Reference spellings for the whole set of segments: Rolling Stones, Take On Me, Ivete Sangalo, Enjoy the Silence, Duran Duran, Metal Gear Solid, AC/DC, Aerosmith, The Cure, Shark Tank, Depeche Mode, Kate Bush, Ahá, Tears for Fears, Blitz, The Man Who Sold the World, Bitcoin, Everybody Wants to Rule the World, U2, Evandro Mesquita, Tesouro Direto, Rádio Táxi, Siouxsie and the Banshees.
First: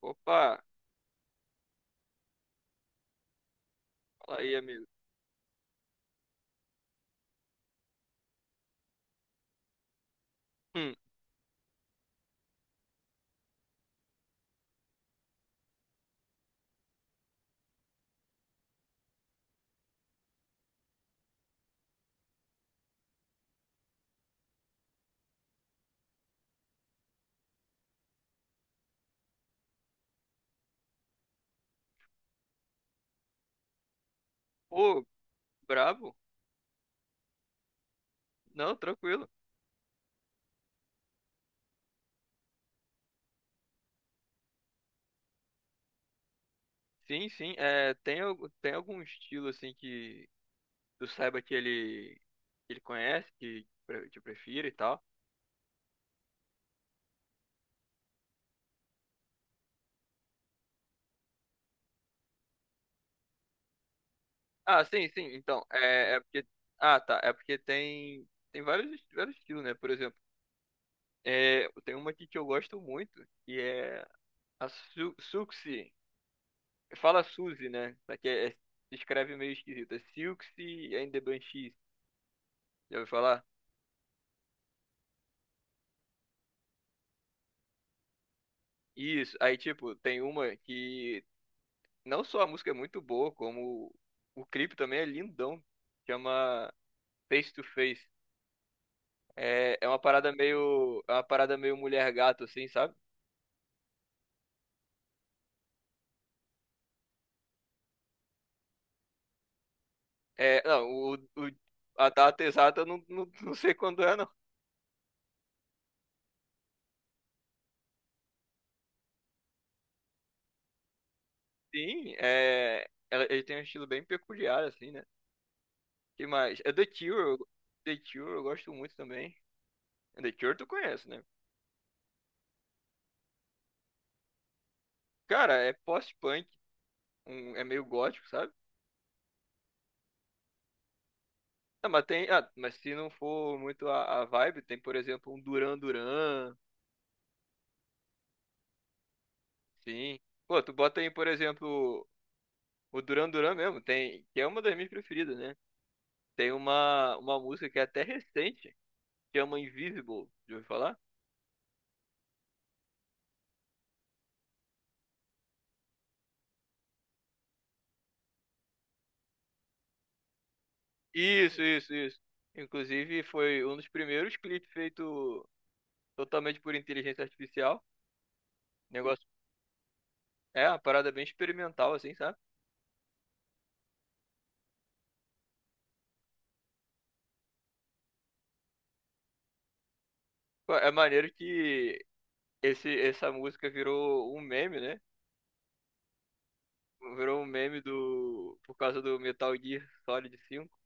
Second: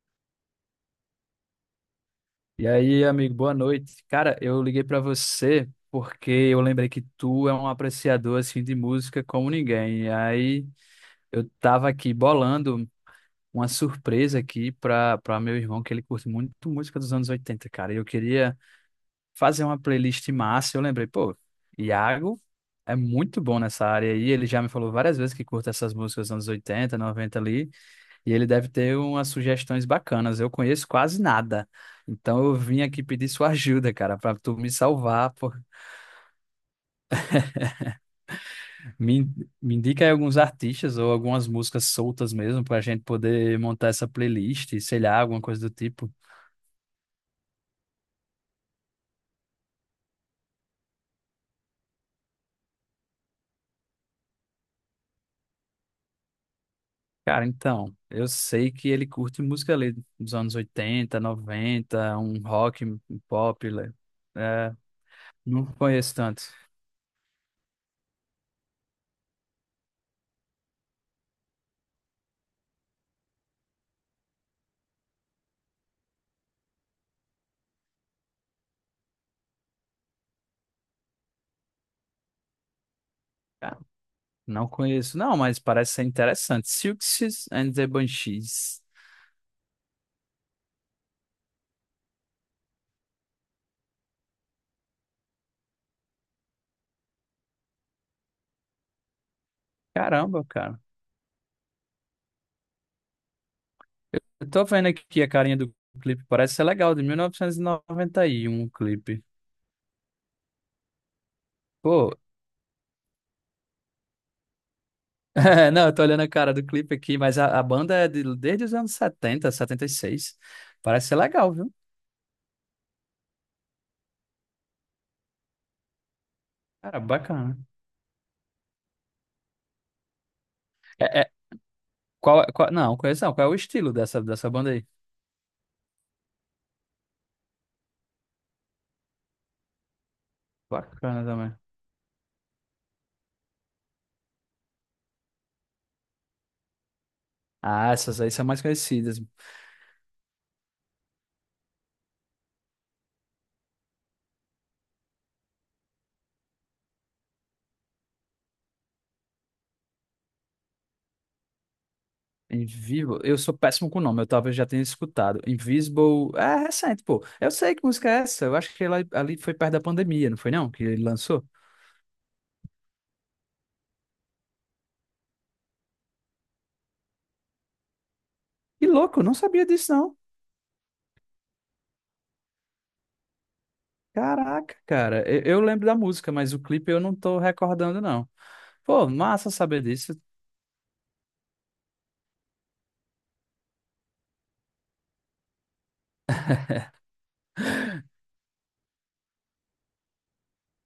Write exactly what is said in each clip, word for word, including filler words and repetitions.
Opa, E aí, amigo, boa noite. Cara, fala aí, eu liguei amigo. pra você porque eu lembrei que tu é um apreciador assim de música como ninguém. E aí, Hum, eu tava aqui bolando uma surpresa aqui pra para meu irmão que ele curte muito música dos anos oitenta, cara. E eu queria fazer uma playlist massa. Eu lembrei, pô, Iago é muito bom nessa área aí. Ele já me falou várias vezes que curta essas músicas dos anos oitenta, noventa ali. E ele deve ter umas sugestões bacanas. Eu conheço quase nada. Então eu vim aqui pedir sua ajuda, cara, para tu me pô, salvar. Por... brabo? Não, Me, tranquilo. me indica aí alguns artistas ou algumas músicas soltas mesmo, para a gente poder montar essa playlist, sei lá, alguma coisa do tipo. Sim, sim. É, tem, algu- tem algum estilo assim que tu saiba que ele, que ele conhece, que pre- te prefira e tal? Cara, então, eu sei que ele curte música ali dos anos oitenta noventa, um rock, um pop, né? É, Ah, sim, sim. Então, não conheço é, é tanto. porque. Ah, tá. É porque tem, tem vários, est- vários estilos, né? Por exemplo, é, tem uma aqui que eu gosto muito, que é a Su Suxi. Fala Suzy, né? Só que é, é, se escreve meio esquisito. É Silxi and the Banshees. Já ouviu falar? Cara, não conheço, não, mas parece ser interessante. Silks and the Banshees. Isso, aí tipo, tem uma que não só a música é muito boa, como o clipe também é lindão. Chama Face to Face. É, é uma parada Caramba, cara. meio, é uma parada meio mulher gato assim, sabe? Eu tô vendo aqui a carinha do clipe, parece ser legal, de mil novecentos e noventa e um o clipe. É, não, o, o- a Pô, data exata eu não, não, não sei quando é, não. é, não, eu tô olhando a cara do clipe aqui, mas a, a banda é de- desde os anos setenta, setenta e seis. Parece ser legal, viu? Sim, é, ela- ele tem um estilo bem peculiar assim, né? Que mais? É The Cara, Cure, eu- bacana. The Cure eu gosto muito também. The Cure tu conhece, É, né? é- qual, qual- não, conheço não. Qual é o estilo dessa, dessa banda aí? Cara, é post-punk, um, é meio gótico, sabe? Bacana também. Não, mas tem, ah, mas se não for muito a, a vibe, tem, por exemplo, um Duran Duran, Ah, essas aí são mais conhecidas. sim. Pô, tu bota aí, por exemplo, o Duran Duran mesmo, tem, que é uma das minhas preferidas, né? Tem uma, uma música que é até recente, que chama Invisible, já ouviu falar? Invisible, eu sou péssimo com o nome, eu talvez já tenha escutado. Invisible, é recente, pô. Eu sei que música é essa, eu acho que ela, ali foi perto da pandemia, não foi não? Que ele lançou. Isso, isso, isso. Inclusive, foi um dos primeiros clipes feito totalmente por inteligência artificial. Que louco, eu Negócio, não sabia disso não. é uma parada bem experimental, assim, sabe? Caraca, cara, eu, eu lembro da música, mas o clipe eu não tô recordando não. Pô, massa saber disso. Pô, é maneiro que esse, essa música virou um meme, né? Virou um meme do. Por causa do Metal Gear Solid cinco.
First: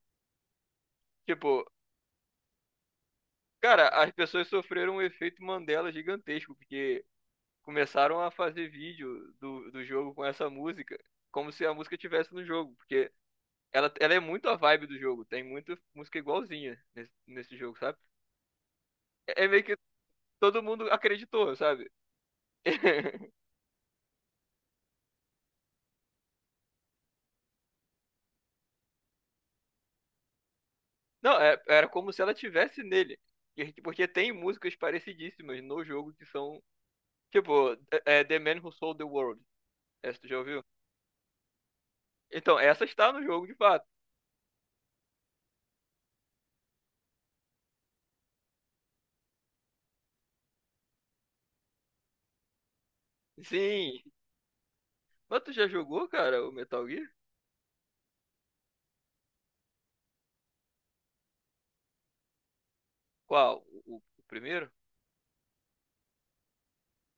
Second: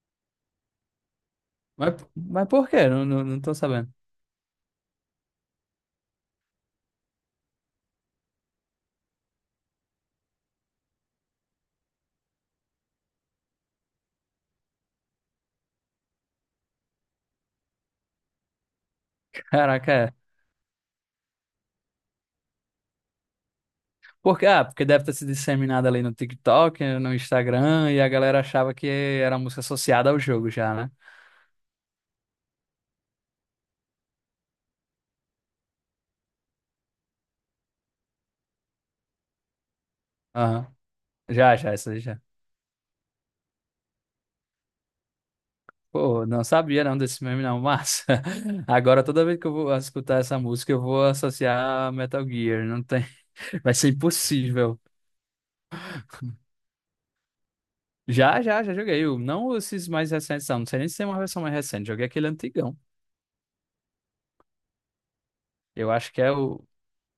Tipo, Mas, mas por quê? Não, não, não tô cara, sabendo. as pessoas sofreram um efeito Mandela gigantesco, porque começaram a fazer vídeo do, do jogo com essa música, como se a música tivesse no jogo, porque ela, ela é muito a vibe do jogo, tem muita música igualzinha nesse, nesse jogo, sabe? É é meio que Caraca, é. todo mundo acreditou, sabe? Porque, ah, porque deve ter se disseminado ali no TikTok, no Instagram, e a galera achava que era música associada ao jogo já, né? Não, é- era como se ela tivesse nele. E, porque tem músicas parecidíssimas no jogo que são. Tipo, é é The Man Who Sold the World. Essa tu já ouviu? Aham. Já, já, isso aí já. Então, essa está no jogo de fato. Pô, não sabia não desse meme não, mas agora toda vez que eu vou escutar essa música eu vou associar a Metal Gear, não tem, vai ser Sim. impossível. Mas tu já jogou, cara, o Metal Gear? Já, já, já joguei, o- não esses mais recentes não, não sei nem se tem uma versão mais recente, joguei aquele antigão. Qual? O, o- o primeiro? Eu acho que é o,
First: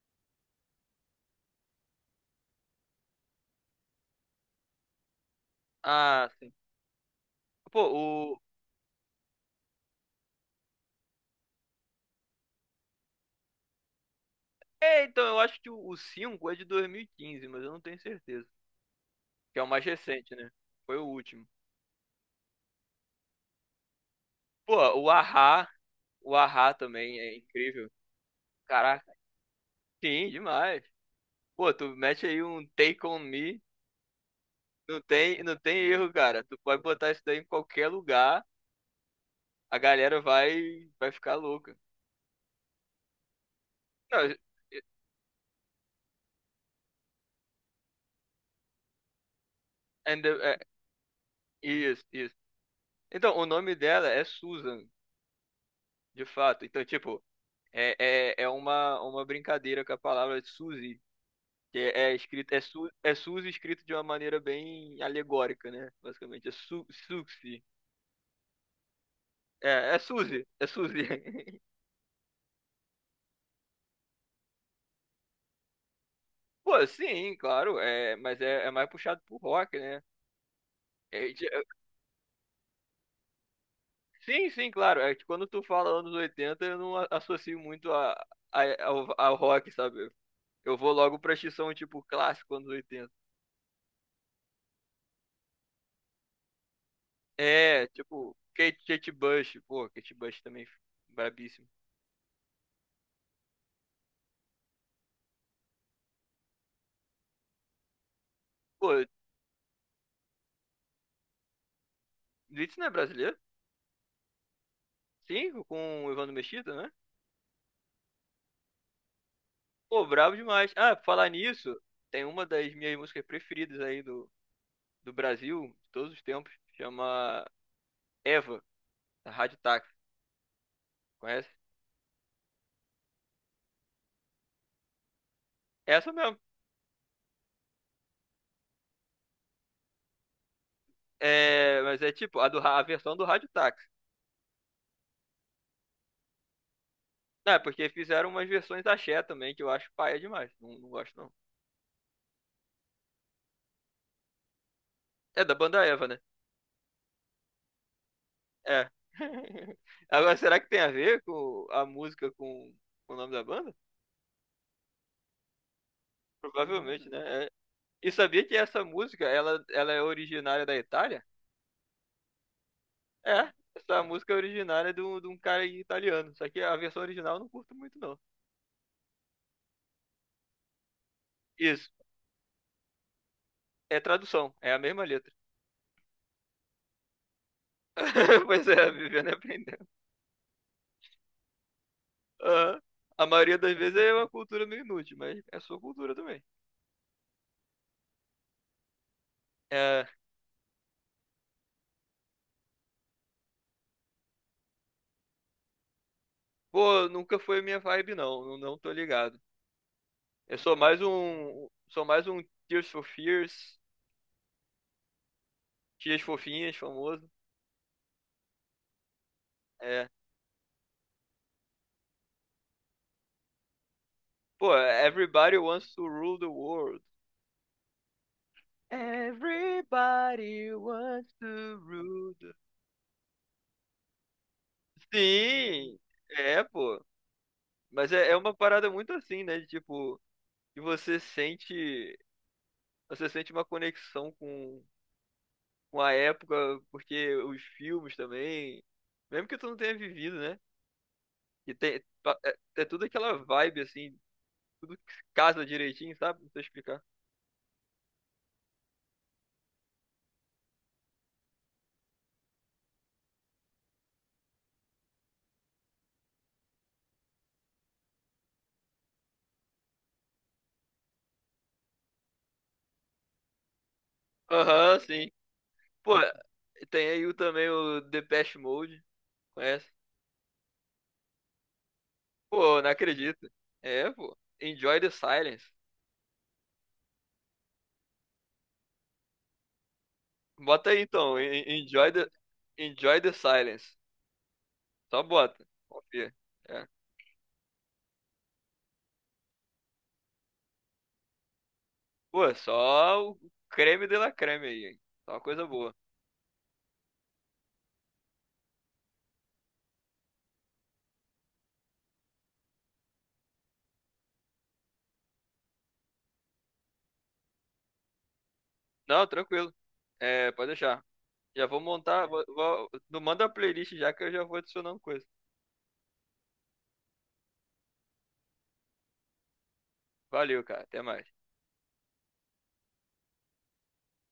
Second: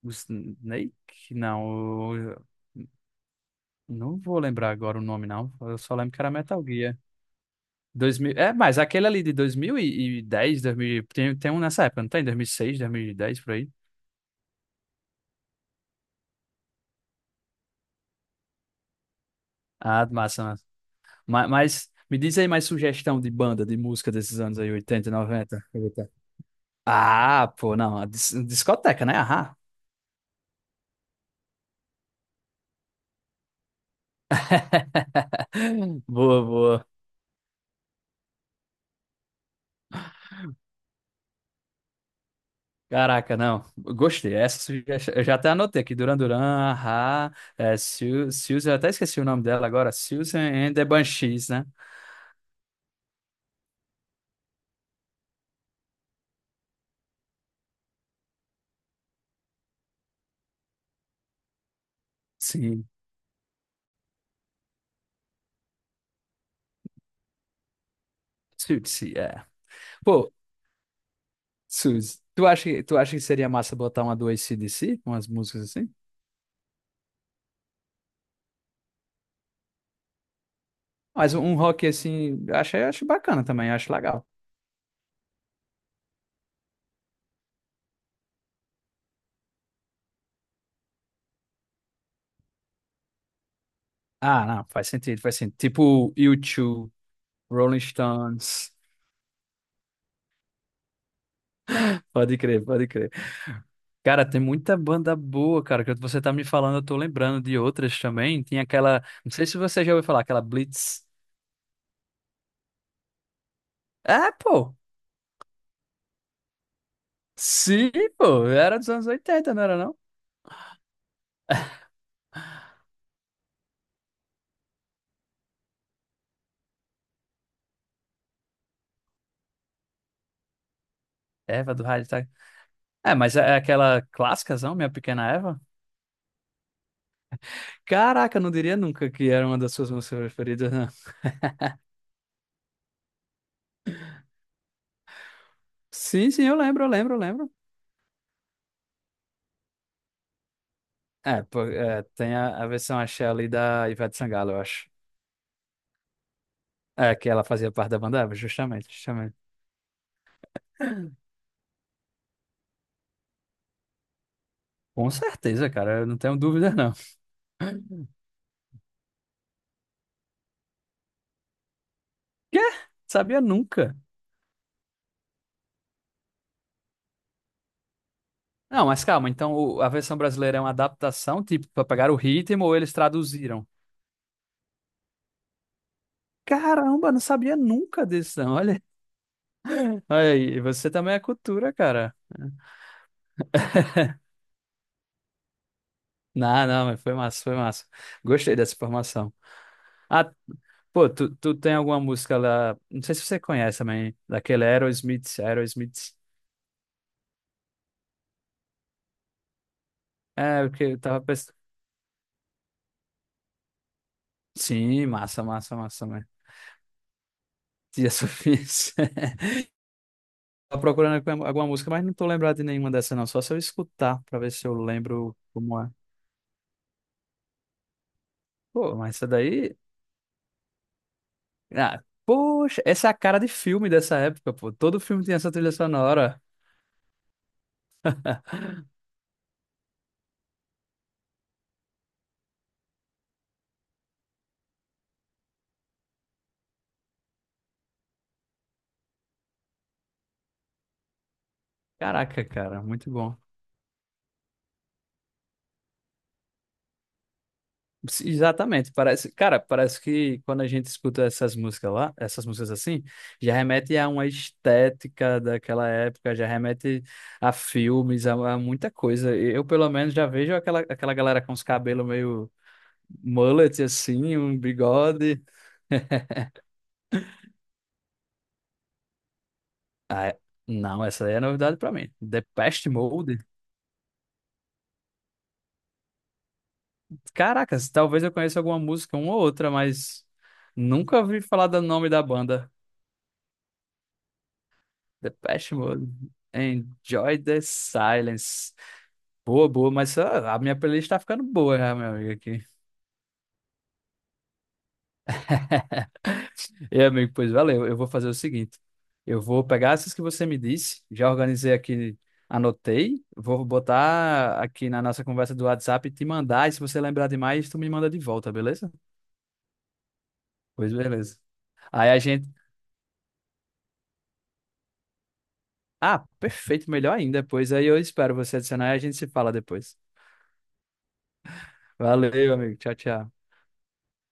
o Snake, não, o- não vou lembrar agora o nome não, eu só lembro que Ah, era sim. Metal Gear. Pô, Dois mil o. é, mas aquele ali de dois mil e dez, dois mil tem, tem um nessa época, não tem? dois mil e seis, dez por aí. É, então, eu acho que o o cinco é de dois mil e quinze, mas eu não tenho certeza. Que é o mais Ah, recente, massa, né? massa. Foi o último. Mas, mas me diz aí mais sugestão de banda, de música desses anos aí, Pô, o oitenta, noventa, Ahá. oitenta. O Ahá também é Ah, pô, incrível. não, a dis- discoteca, Caraca, né? Aham. sim, demais. Pô, tu mete aí um Take On Me. Não tem, não tem erro, Boa, cara. Tu pode boa. botar isso daí em qualquer lugar. A galera vai, vai ficar louca. Caraca, não. Não, Gostei essa sugestão. Eu já até anotei aqui. Duran Duran, Ahá, é, Su- Susan, eu até esqueci o nome dela agora. and the, Susan é, and the Banshees, né? isso, isso. Então, o nome dela é Susan, de fato. Então, tipo, é, é, é uma, uma brincadeira com a palavra Suzy, que é, é escrito, é, Sim. Su, é Suzy escrito de uma maneira bem alegórica, né? Basicamente, é Su, Suxy. Suzy, é. É, é Pô, Suzy, é Suzy. Suzy, tu acha, que- tu acha que seria massa botar uma do A C/D C? Umas músicas assim? Pô, sim, claro, é, mas é, é mais puxado pro rock, né? É, Mas um de- um é, rock assim, acho, acho bacana também, acho legal. sim, sim, claro. É que quando tu fala anos oitenta eu não a- associo muito a, a- ao, ao rock, sabe? Eu vou logo pra X-Som, tipo, clássico anos oitenta. Ah, não, faz sentido, faz sentido. Tipo U dois, Rolling É, tipo, Stones. Kate, Kate Bush. Pô, Kate Bush também, brabíssimo. Pode crer, pode crer. Cara, tem muita banda boa, cara, que você tá me falando, eu tô lembrando de outras também. Tem aquela, Pô, não sei se você já ouviu falar, aquela Blitz. Blitz não é brasileiro? É, pô. Sim, com o Evandro Mesquita, né? Sim, pô. Era dos anos oitenta, não era não? Pô, brabo demais. Ah, pra falar nisso, tem uma das minhas músicas preferidas aí do, do Brasil, de todos os tempos, chama Eva, da Rádio Táxi. Conhece? Eva do rádio, tá? É, mas é é aquela clássicazão, Minha Pequena Eva. É, essa mesmo. Caraca, eu não diria nunca que era uma das suas músicas preferidas, né? É, mas é tipo, a, do, ra- a versão do Rádio Táxi. Sim, sim, eu lembro, eu lembro, eu lembro. Ah, porque fizeram umas versões da axé também, que eu acho paia demais. Não, não gosto, não. É, pô, é, tem a, a versão axé ali da Ivete Sangalo, eu acho. É da banda Eva, né? É, que ela fazia parte da banda, Eva, É. justamente, justamente. Agora, será que tem a ver com a música com, com o nome da banda? Com certeza, cara, eu não tenho dúvida, não. Provavelmente, né? É. E sabia que essa música, ela, ela é originária da Itália? Quê? Sabia É. nunca. Essa música é originária de um, de um cara italiano. Só que a versão original eu não curto muito, não. Não, mas calma, então o- a versão brasileira é uma adaptação, tipo, pra Isso. pegar o ritmo ou eles traduziram? É tradução. É a mesma letra. Caramba, não sabia nunca disso, não. Pois Olha, é, vivendo e aprendendo. olha aí, você também é cultura, cara. Aham. A maioria das vezes é uma cultura meio inútil, mas é sua cultura também. Não, não, mas foi massa, foi massa. Gostei dessa formação. É, Ah, pô, tu, tu tem alguma música lá, não sei se você conhece também, daquele Aerosmith, Aerosmith. pô, nunca foi minha vibe, não. Não, não tô ligado. Eu É, sou porque eu mais tava pensando. um. Sou mais um Tears for Fears. Sim, massa, massa, massa, Tias né? fofinhas, famoso. Tia Sofia. É. Tava procurando aqui alguma música, mas não tô lembrado de nenhuma dessa, não. Só se eu escutar pra ver se Pô, eu lembro Everybody como é. Wants to Rule the World. Pô, mas essa daí. Everybody wants to Ah, rule the... poxa, essa é a cara de filme dessa época, pô. Todo filme tinha essa trilha Sim! sonora. É, pô. Mas é, é uma parada muito assim, né? De, tipo, que você sente. Você sente uma conexão com, com a época, porque os filmes também. Mesmo que tu não tenha vivido, né? E tem, pa- Caraca, é, cara, é tudo muito aquela bom. vibe, assim, tudo casa direitinho, sabe? Não sei explicar. Sim, exatamente, parece, cara, parece que quando a gente escuta essas músicas lá, essas músicas assim, já remete a uma estética daquela época, já remete a filmes, a, a muita coisa. Eu, pelo menos, já vejo aquela, aquela galera com os cabelos meio mullet assim, um Aham, sim. bigode. Pô, tem aí o, também o Depeche Mode, conhece? Ah, é- não, essa aí é novidade pra mim. Pô, Depeche não Mode. acredito. É, pô. Enjoy the Silence. Caracas, talvez eu conheça alguma música, uma ou outra, mas Bota aí nunca então, ouvi en- falar do en- nome Enjoy da the, banda. Enjoy the Silence. Só bota, Depeche Mode. confia. É. Enjoy the Silence. Boa, boa, mas ah, a minha playlist tá ficando boa, já, meu amigo, Pô, aqui. só o creme de la creme aí, hein? Só uma coisa boa. E, amigo, pois valeu. Eu vou fazer o seguinte. Eu vou pegar essas que você me disse, já organizei aqui, anotei, vou botar aqui na nossa conversa do WhatsApp e te mandar, e se você lembrar demais, tu me manda de volta, beleza? Não, tranquilo. É, pode Pois deixar. beleza. Já vou Aí a montar, vou, gente... vou- não manda a playlist já que eu já vou adicionando coisa. Ah, perfeito, melhor ainda. Pois aí eu espero você adicionar e a gente se fala depois. Valeu, cara. Até mais. Valeu, amigo. Tchau, tchau.